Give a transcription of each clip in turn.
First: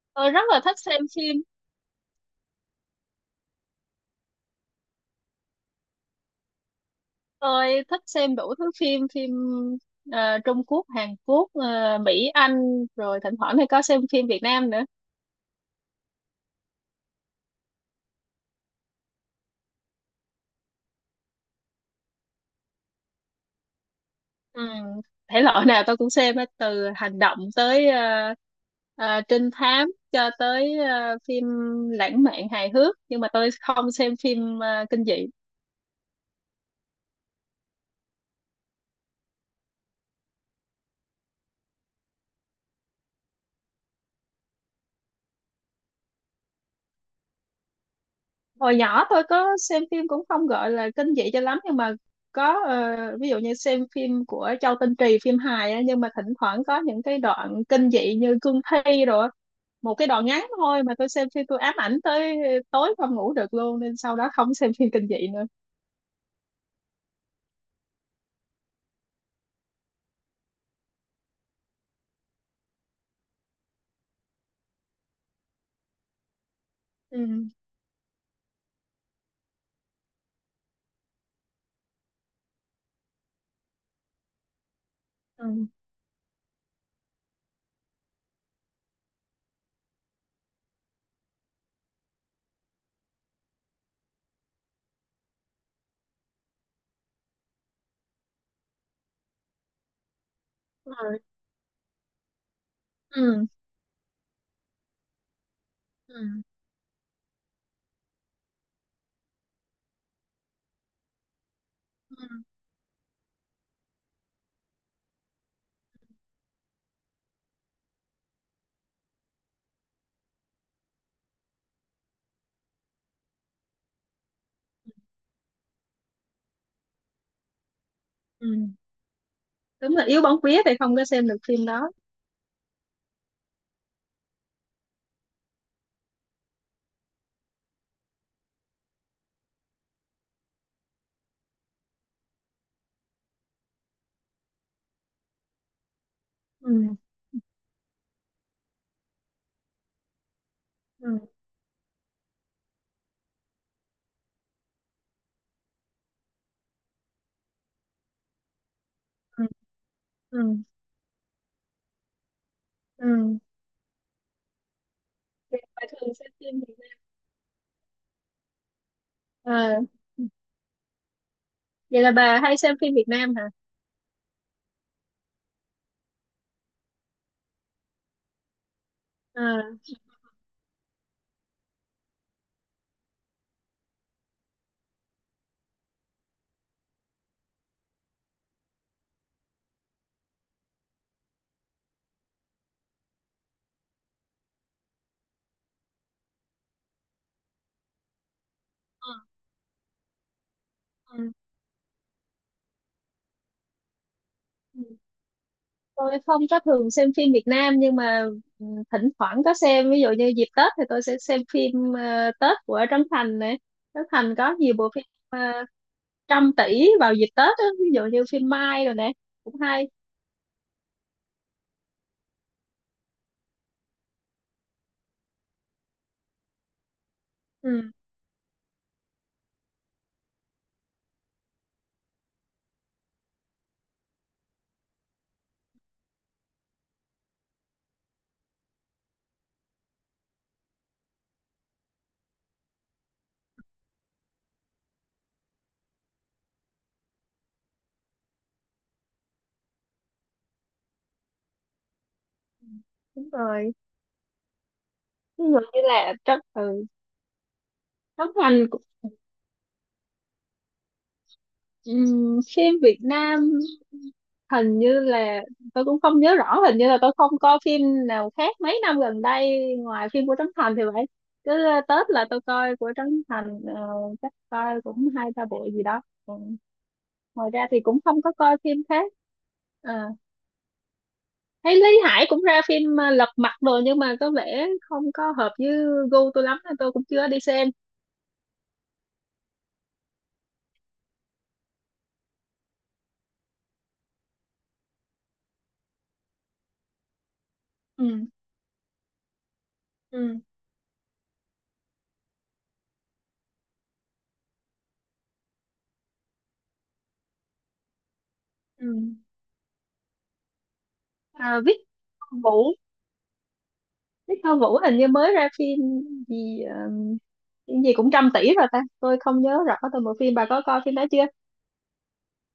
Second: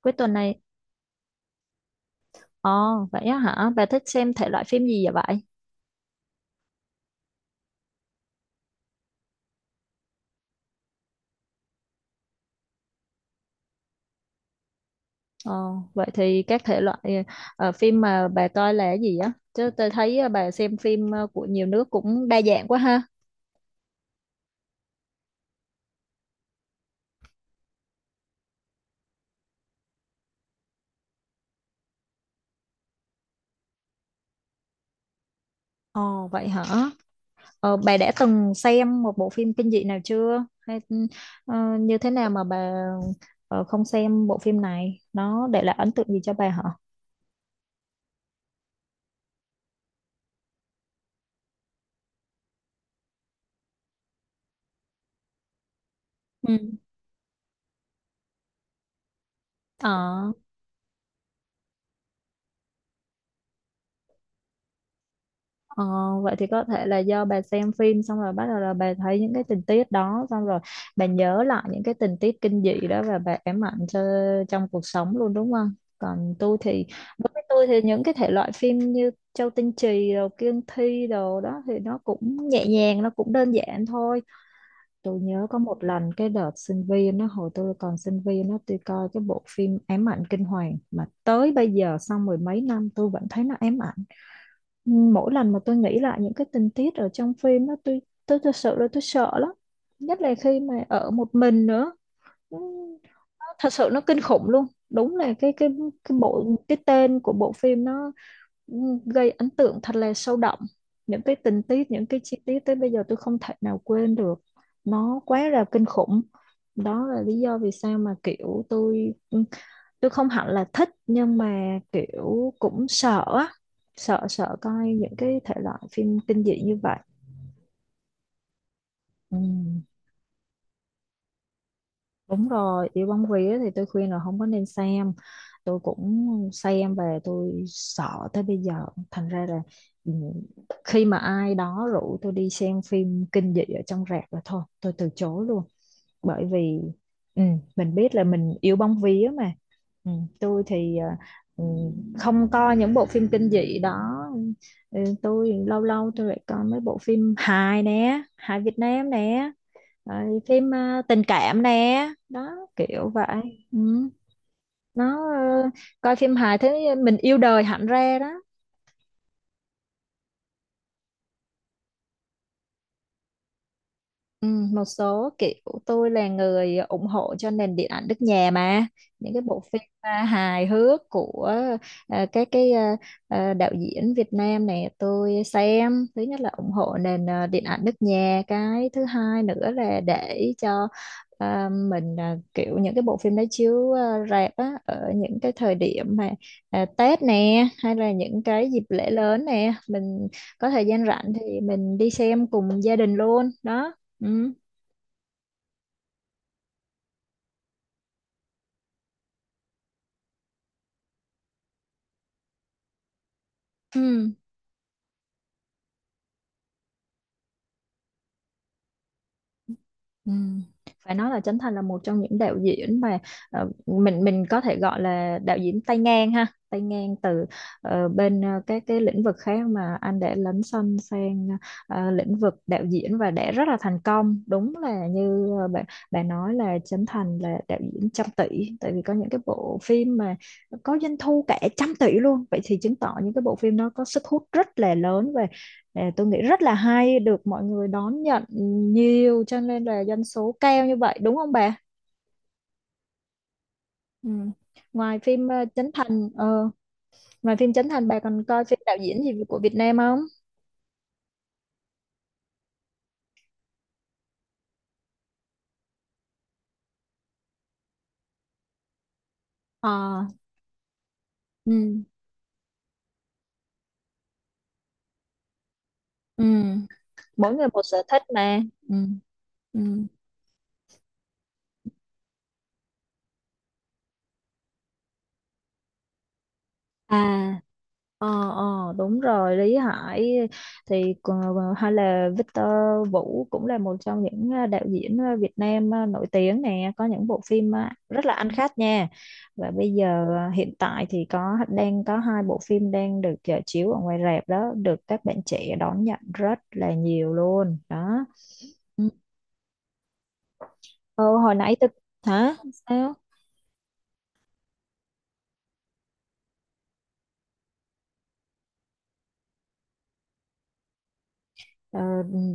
Cuối Tôi tuần rất này, là thích xem phim. ồ vậy á hả? Bà thích xem thể loại phim gì vậy vậy? Tôi thích xem đủ thứ phim phim, Trung Quốc, Hàn Quốc, Mỹ, Anh, rồi thỉnh thoảng thì có xem phim Việt Nam nữa. Ồ, vậy thì các thể loại phim mà bà coi là cái gì á? Chứ tôi thấy bà xem phim của nhiều nước cũng đa dạng quá ha. Ừ. Thể loại nào tôi cũng xem hết, từ hành động tới trinh thám, cho tới phim lãng mạn, hài hước, nhưng mà tôi không xem phim kinh dị. Ồ vậy hả? Bà đã từng xem một bộ phim kinh dị nào chưa? Hay ờ, như thế nào mà bà không xem bộ phim này? Nó để lại ấn tượng gì cho bà hả? Hồi nhỏ tôi có xem phim cũng không gọi là kinh dị cho lắm, nhưng mà có, ví dụ như xem phim của Châu Tinh Trì, phim hài á, nhưng mà thỉnh Ừ. thoảng có những cái đoạn kinh dị như cương thi rồi á. Một cái Ờ. đoạn ngắn thôi mà tôi xem phim tôi ám ảnh tới tối không ngủ được luôn, nên sau đó không xem phim kinh dị nữa. Ờ, Vậy thì có thể là do bà xem phim xong rồi bắt đầu là bà thấy những cái tình tiết đó xong rồi bà nhớ lại những cái tình tiết kinh dị đó và bà ám ảnh cho trong cuộc sống luôn đúng không? Còn tôi thì Ừ. Đối với tôi thì những cái thể loại phim như Châu Tinh Trì rồi Kiên Thi đồ đó thì nó cũng nhẹ nhàng nó cũng đơn giản thôi. Tôi nhớ có Ừ. một lần cái đợt sinh viên nó hồi tôi còn sinh viên nó tôi coi cái bộ phim Ám ảnh kinh hoàng mà tới bây giờ sau mười mấy năm tôi vẫn thấy nó ám ảnh mỗi lần mà tôi nghĩ lại những cái tình tiết ở trong phim đó tôi thật sự là tôi sợ lắm nhất là khi mà Đúng ở rồi. một mình nữa. Ừ, Ừ. thật sự nó kinh khủng luôn đúng là Ừ. Cái tên của bộ phim nó ừ, gây ấn tượng thật là sâu đậm những cái tình tiết những cái chi Ừ. tiết tới bây giờ tôi không thể nào quên được nó quá là kinh khủng. Đó là lý do vì sao mà kiểu tôi tôi không hẳn là thích nhưng mà kiểu cũng sợ á. Sợ sợ coi những cái thể loại phim kinh dị như vậy Ừ. ừ. Đúng là yếu bóng vía thì không có xem được phim đó. Đúng rồi, yêu bóng vía thì tôi khuyên là không có nên xem. Tôi cũng xem về tôi sợ tới bây giờ. Thành ra là ừ, khi mà ai đó rủ tôi đi xem phim kinh dị ở trong rạp là thôi, tôi từ chối luôn. Bởi Ừ. vì ừ, mình biết là mình yêu bóng vía mà. Ừ, tôi thì Ừ. ừ, không coi những bộ phim kinh dị đó. Ừ, tôi lâu lâu tôi lại coi mấy bộ phim hài nè, hài Việt Nam Ừ. nè. Rồi, Ừ. phim tình cảm nè đó kiểu Ừ. vậy ừ. Nó Vậy bà thường coi xem phim hài phim Việt thế Nam? mình yêu đời hẳn ra đó. À, vậy là bà hay xem phim Việt Nam hả? Ừ, một số kiểu tôi là người ủng hộ cho nền điện ảnh nước nhà mà những cái bộ À. phim hài hước của à, các cái à, à, đạo diễn Việt Nam này tôi xem thứ nhất là ủng hộ nền điện ảnh nước nhà cái thứ hai nữa là để cho mình kiểu những cái bộ phim đó chiếu rạp á, ở những cái thời điểm mà Tết nè hay là những cái dịp lễ lớn nè mình có thời gian À. Ừ. rảnh thì mình đi xem cùng gia đình luôn đó. Ừ. Tôi không có thường xem phim Việt Nam, nhưng mà ừ, thỉnh thoảng có xem, ví dụ như dịp Tết thì tôi sẽ xem phim Tết của Trấn Thành này. Trấn Ừ. Thành có nhiều bộ phim trăm tỷ vào dịp Tết á, ví dụ như phim Mai rồi nè, cũng hay. Ừ. Phải nói là Trấn Thành là một trong những đạo diễn mà mình có thể gọi là đạo diễn tay ngang ha, tay ngang từ Ừ, các cái lĩnh vực khác mà anh đã lấn sân sang lĩnh vực đạo diễn và đã rất là thành công. Đúng là như bạn bạn nói là Trấn Thành là đạo diễn 100 tỷ, tại vì có những cái bộ phim mà có doanh thu cả 100 tỷ luôn. Vậy thì chứng tỏ những cái bộ phim đó có sức hút rất là lớn. Ờ, tôi nghĩ rất là hay được mọi người đón nhận nhiều cho nên là doanh số cao như vậy đúng không bà? đúng rồi, Ừ. Ngoài ví phim dụ ờ, như Trấn là Thành ờ, ngoài phim Chấn Thành bà Trấn còn Thành. coi phim đạo diễn gì của Việt Nam không? Phim Việt Nam hình như là, tôi cũng không nhớ rõ, hình như là tôi không coi phim nào khác mấy năm gần đây ngoài Ờ phim của Trấn Thành thì vậy. Cứ ừ. Tết là tôi coi của Trấn Thành, chắc coi cũng hai ba bộ gì đó. Ừ. Ừ. Ngoài Mỗi người ra thì một cũng sở thích không có coi mà. phim Ừ. khác. Ừ. À, thấy Lý Hải cũng ra phim Lật Mặt rồi, nhưng mà có vẻ không có hợp với gu tôi lắm nên tôi cũng chưa đi À. xem. Ờ, đúng rồi Lý Hải thì hay là Victor Vũ cũng là một trong những đạo diễn Việt Nam nổi tiếng nè có những bộ phim Ừ. rất là ăn khách nha và bây giờ Ừ. Hiện tại thì có đang có hai bộ phim đang được chiếu ở ngoài rạp đó được các bạn trẻ đón nhận rất là nhiều luôn đó Ừ. ừ, Ờ, hồi À, nãy Viết tôi hả Vũ, sao. Đức Thơ Vũ hình như mới ra phim gì, phim gì cũng trăm tỷ rồi ta, tôi không nhớ rõ tôi một phim, bà có coi phim đó chưa? Ờ,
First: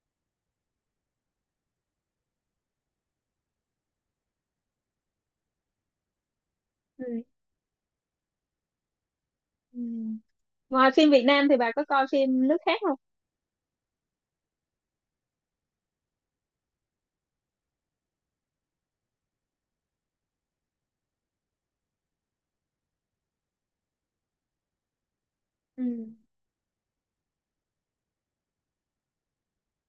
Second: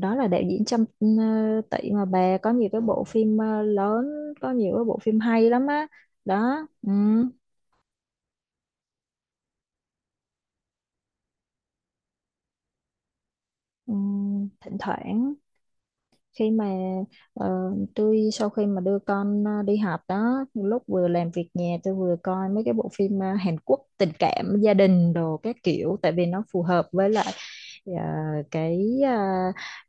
đó là đạo diễn Trâm Tị mà bà có nhiều cái bộ phim lớn có nhiều cái bộ phim hay lắm á đó ừ. Ừ. Ừ. Ngoài phim Việt Nam thì bà có coi phim nước khác không? Ừ. Thỉnh thoảng khi mà tôi sau khi mà đưa con đi học đó lúc vừa làm việc nhà tôi vừa coi mấy cái bộ phim Hàn Quốc tình cảm gia đình đồ các Ừ. kiểu tại vì nó phù hợp với lại ờ, cái ờ,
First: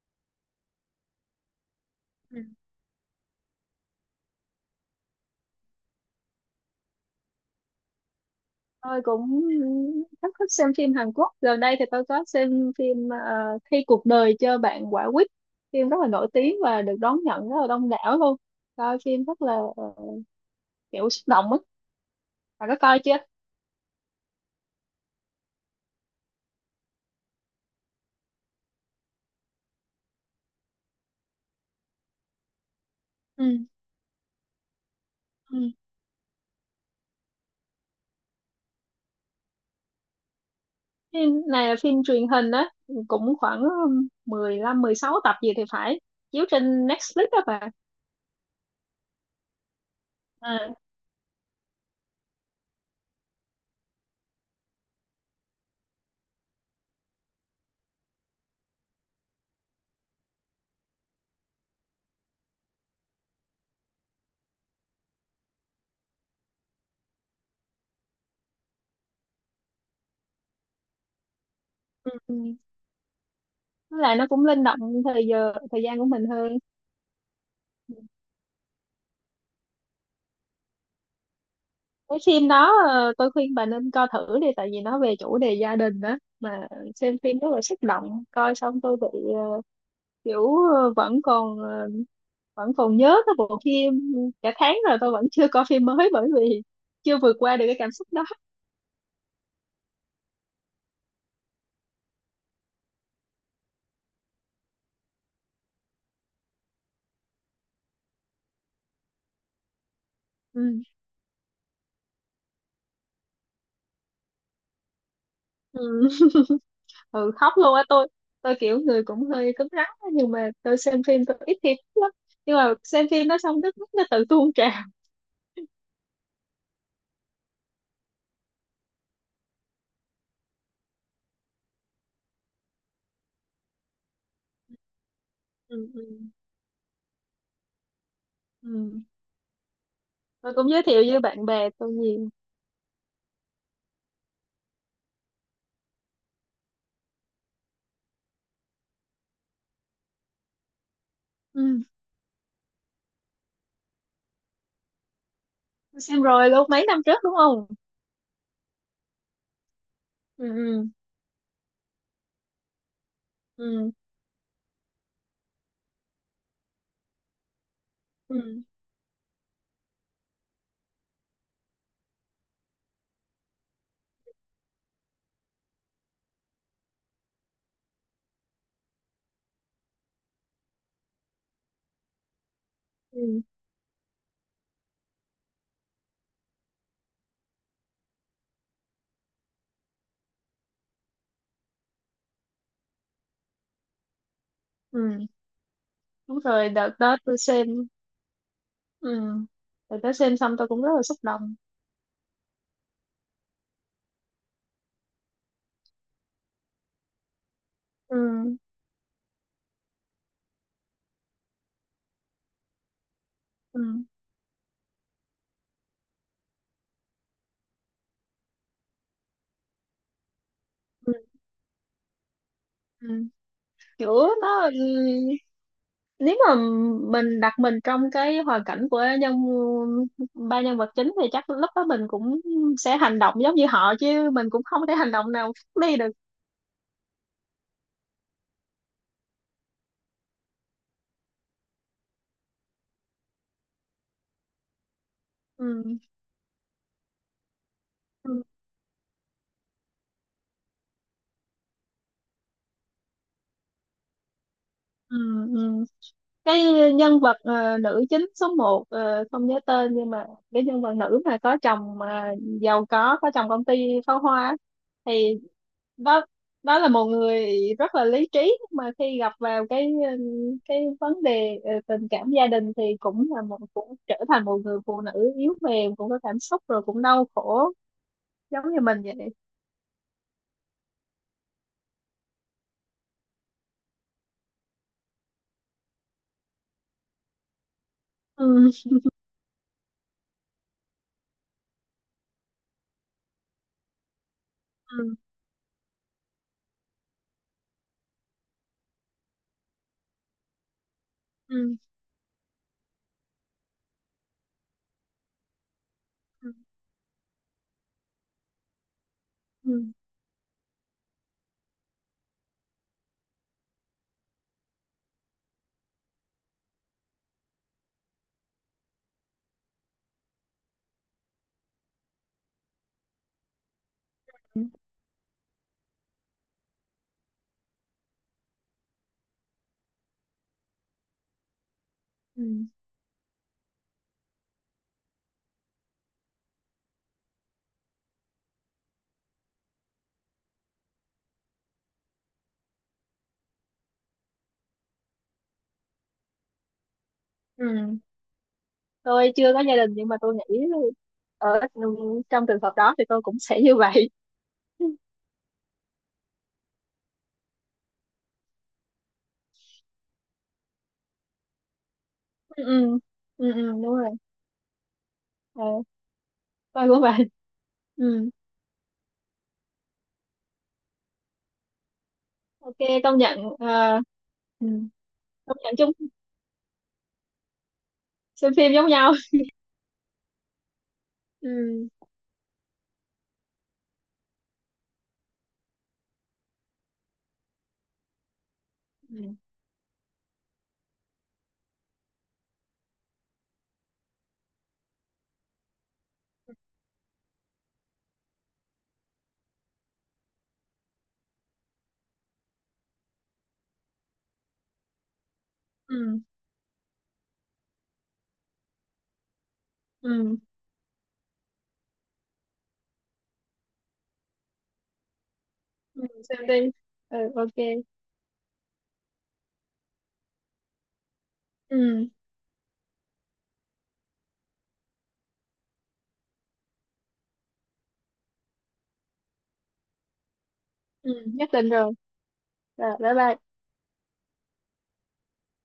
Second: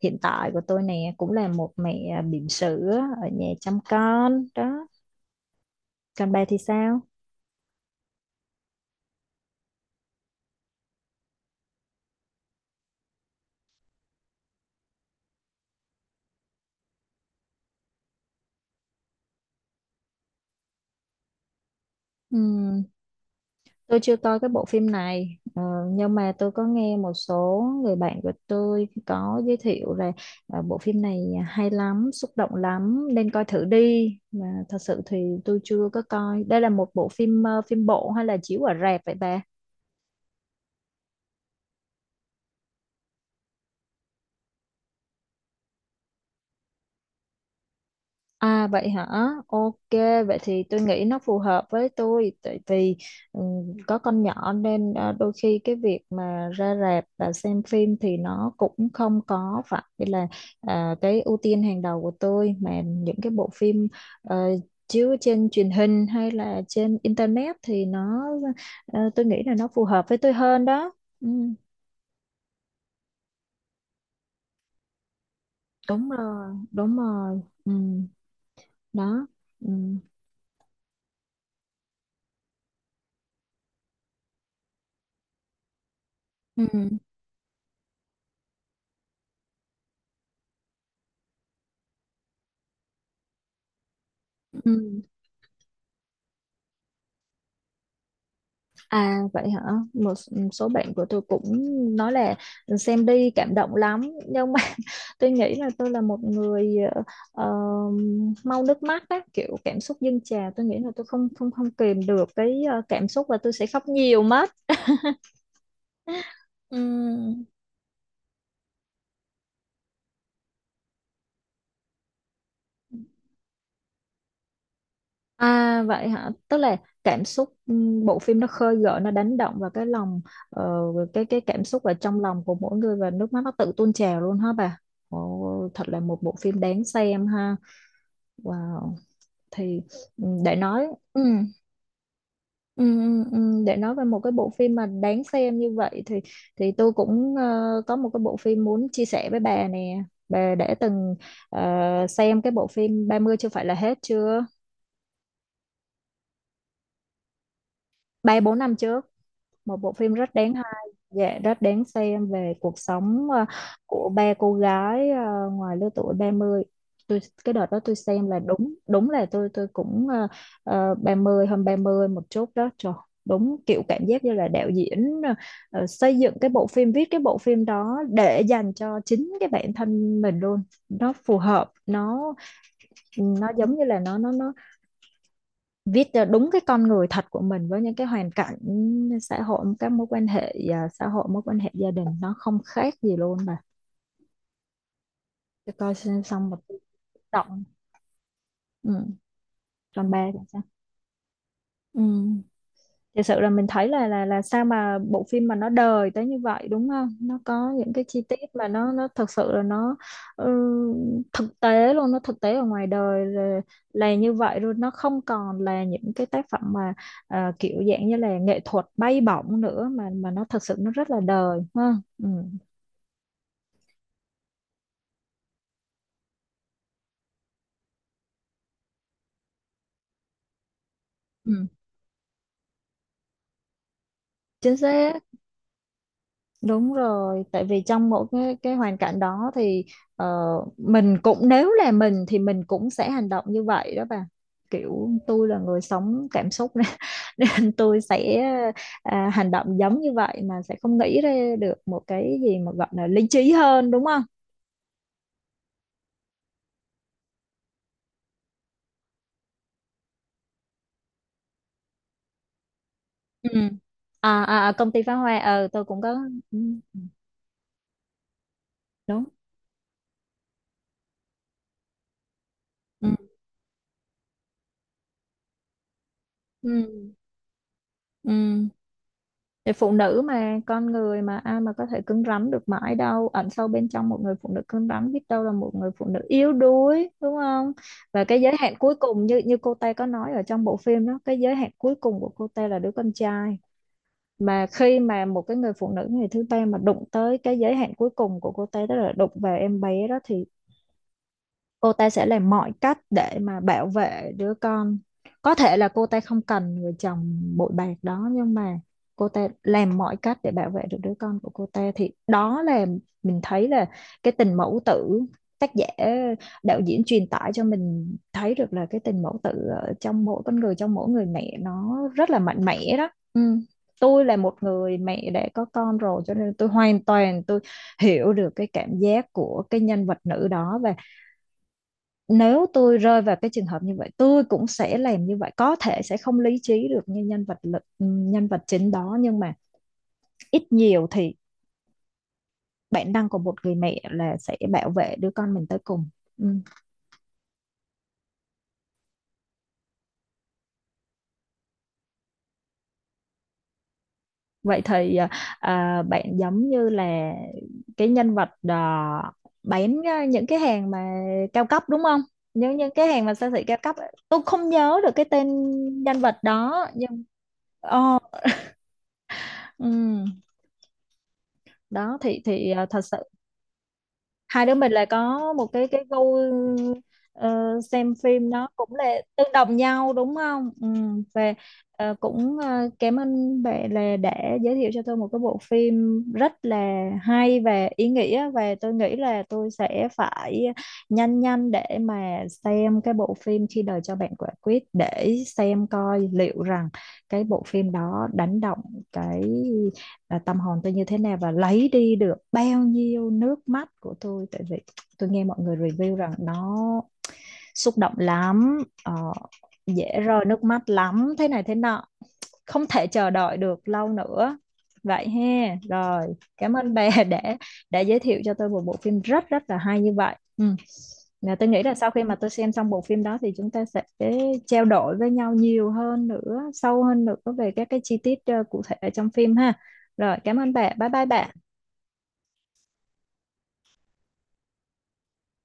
hiện tại của tôi nè cũng là một mẹ Ừ. bỉm sữa ở nhà chăm con đó. Còn bà thì sao? Tôi cũng rất thích xem phim Hàn Quốc, gần đây thì tôi có xem phim Khi cuộc đời cho bạn quả quýt. Phim rất là nổi tiếng và được đón nhận rất là đông đảo luôn. Coi phim rất là kiểu xúc động á. Ừ. Bà có coi chưa? Tôi chưa coi cái bộ phim này nhưng mà tôi có nghe một số người bạn của tôi có giới thiệu là bộ phim này hay lắm, xúc động lắm nên coi thử đi. Mà thật sự thì Ừ. tôi chưa có coi. Đây là một bộ phim phim bộ hay là chiếu ở rạp vậy bà? Phim này là phim truyền hình á, cũng khoảng 15 16 tập gì thì phải, chiếu trên Netflix đó bà. À vậy hả? Ok, vậy À. thì tôi nghĩ nó phù hợp với tôi tại vì có con nhỏ nên đôi khi cái việc mà ra rạp và xem phim thì nó cũng không có phải là cái ưu tiên hàng đầu của tôi mà những cái bộ phim ờ, chiếu trên truyền hình hay là trên internet thì nó tôi nghĩ là nó phù hợp với tôi hơn đó. Ừ, Ừ. Ừ. Với lại nó cũng linh động thời giờ, thời gian của đúng mình rồi, hơn. đúng rồi. Ừ, đó. Ừ. Cái phim đó, tôi khuyên bà nên coi thử đi, tại vì nó về chủ đề gia đình đó Ừ. mà. Xem phim rất là xúc động, coi xong tôi bị ờ, kiểu vẫn còn nhớ cái bộ phim cả tháng rồi, Ừ. tôi vẫn chưa coi phim mới bởi vì chưa vượt qua được cái cảm xúc đó. À vậy hả? Một số bạn của tôi cũng nói là xem đi cảm động lắm nhưng mà tôi nghĩ là tôi là một người ờ, mau nước mắt á, kiểu cảm xúc dâng trào, Ừ. tôi nghĩ là tôi không không không kìm được cái cảm xúc và tôi sẽ khóc nhiều mất. Ừ. Ừ, Ừm. khóc luôn á. Tôi kiểu người cũng hơi cứng rắn á, nhưng mà tôi xem phim tôi ít khi khóc lắm, nhưng mà xem phim nó xong nước mắt nó tự tuôn trào. À vậy hả? Tức là cảm xúc bộ phim nó khơi gợi nó đánh động vào cái lòng ờ, cái cảm xúc ở trong lòng của mỗi người và nước mắt nó tự tuôn trào luôn hả bà? Ồ, Ừ. thật là Ừ. một bộ phim đáng xem ha. Wow. Ừ. Thì ừ, Tôi để cũng giới nói thiệu với ừ, bạn bè tôi nhiều. ừ, ừ, ừ, để nói về một cái bộ phim mà đáng xem như vậy thì tôi cũng có một cái bộ phim muốn chia sẻ với bà nè. Bà đã từng ờ, Ừ. xem cái bộ phim 30 chưa phải là hết chưa? Tôi xem rồi luôn mấy năm trước, đúng không? Ba bốn năm chưa? Một bộ phim rất Ừ. đáng hay Ừ. dạ rất đáng xem về cuộc sống Ừ. của ba cô gái ngoài lứa tuổi 30. Tôi cái đợt đó tôi xem Ừ. là đúng đúng là tôi cũng 30 hơn 30 một chút đó trời. Đúng kiểu cảm giác như là đạo diễn xây dựng cái bộ phim viết cái bộ phim đó để dành cho chính cái bản thân mình luôn. Nó phù hợp Ừ. nó giống như là nó viết cho đúng cái con người thật của mình với những cái hoàn cảnh xã hội các mối quan hệ xã hội mối quan hệ gia đình nó không khác gì luôn mà. Ừ. Tôi coi Đúng xong một rồi, đợt đó tôi động xem. ừ. Ừ. Đợt Còn đó ba xem thì xong sao? tôi cũng rất là xúc động. Ừ. Thực sự là mình thấy là là sao mà bộ phim mà nó đời tới như vậy đúng không? Nó có những cái Ừ. chi tiết mà nó thật sự là nó ừ, thực tế luôn nó thực tế ở ngoài đời là, Ừ. là như vậy luôn nó không còn là những cái tác phẩm mà kiểu dạng như là nghệ thuật bay bổng nữa mà nó thật sự nó rất Ừ. là đời ha ừ. Ừ. Kiểu nó, nếu mà mình đặt mình trong cái hoàn cảnh của ba nhân vật chính thì chắc Ừ. lúc đó mình cũng sẽ hành động giống như họ, chứ mình cũng Chính không thể hành xác. động nào khác đi được. Đúng rồi, tại vì trong mỗi cái hoàn cảnh đó thì ờ, mình cũng nếu là mình thì mình cũng sẽ hành động như vậy đó bà. Kiểu tôi là người Ừ. sống cảm xúc nên, nên tôi Ừ. sẽ hành động giống như vậy mà sẽ không nghĩ ra được một cái gì mà gọi là lý trí hơn đúng không? Ừ. Ừ. Cái nhân vật nữ chính số 1, không nhớ tên, nhưng mà cái nhân vật nữ mà có chồng mà giàu có chồng Ừ. công ty pháo hoa á, Công ty phá hoa thì tôi cũng có đó ừ, đó là một người rất là lý trí, nhưng mà khi đúng. gặp vào cái vấn đề tình cảm gia đình thì Ừ. cũng là một, cũng trở thành một người phụ nữ yếu mềm, cũng có cảm xúc Ừ. rồi cũng đau khổ giống Ừ. như mình vậy. Thì phụ nữ mà con người mà ai mà có thể cứng rắn được mãi đâu ẩn sâu bên trong một người phụ nữ cứng rắn biết đâu là một người phụ nữ yếu đuối đúng không và cái giới Ừ. hạn cuối cùng như như cô Tê có nói ở trong bộ phim đó cái giới hạn cuối cùng của cô Tê là đứa con trai mà khi Ừ. mà một cái người phụ nữ người thứ ba mà đụng tới cái giới hạn cuối cùng của cô Tê đó là đụng vào em bé đó thì Ừ. cô ta sẽ làm mọi cách để mà bảo vệ đứa con có thể là cô ta không Ừ. cần người chồng bội bạc đó nhưng mà cô ta Ừ. làm mọi cách để bảo vệ được đứa con của cô ta thì đó là mình thấy là cái tình mẫu tử tác giả đạo diễn truyền tải cho mình thấy được là cái tình mẫu tử ở trong mỗi con người trong mỗi người mẹ nó rất là mạnh mẽ đó ừ. Tôi là một Ừ. người mẹ đã có con rồi cho nên tôi hoàn toàn tôi hiểu được cái cảm giác của cái nhân vật nữ đó và nếu Ừ. tôi rơi vào cái trường hợp như vậy tôi cũng sẽ làm như vậy có thể sẽ không lý trí được như nhân vật lực nhân vật chính đó nhưng mà ít nhiều thì bản năng của một người mẹ là sẽ bảo vệ đứa con mình tới cùng ừ. Ừ. Tôi chưa có gia đình nhưng mà tôi nghĩ ở trong trường hợp đó thì tôi cũng sẽ như vậy. Vậy Ừ. thì bạn giống như là cái nhân vật bán những cái hàng mà cao cấp đúng không Ừ. những cái hàng mà siêu Ừ. Ừ, thị cao đúng cấp rồi. ấy. Tôi không nhớ được cái tên Ờ, nhân vật đó tôi cũng nhưng vậy. Ồ, Ừ. ừ. Đó thì Ok, thật sự công nhận hai ừ. đứa mình là có Công một nhận cái chung cái gu ờ, xem phim xem nó phim giống cũng là nhau. tương đồng nhau đúng không ừ. Và Ừ. Cảm ơn bạn là đã giới thiệu cho tôi một cái bộ phim rất là hay và ý nghĩa và tôi nghĩ Ừ. là tôi sẽ phải nhanh nhanh để mà xem cái bộ phim khi đời cho bạn quả quýt để xem coi liệu rằng cái bộ phim đó đánh động cái tâm hồn tôi như thế nào và lấy đi được bao nhiêu nước mắt của tôi tại vì tôi nghe mọi người review Ừ. rằng nó xúc động lắm ờ, dễ Ừ. rơi nước mắt lắm thế này thế nọ không thể chờ đợi được lâu nữa vậy ha Ừ. rồi Xem đi. cảm ơn bà Ừ. Ok. Đã giới thiệu cho tôi một bộ phim rất rất là hay như vậy ừ. Là tôi nghĩ là Ừ. sau khi mà tôi xem xong bộ phim đó thì chúng ta sẽ trao đổi với nhau nhiều hơn nữa sâu hơn nữa về các cái chi tiết cụ thể ở trong phim ha rồi cảm ơn bà bye Ừ, bye nhất bà định rồi. Rồi bye bye.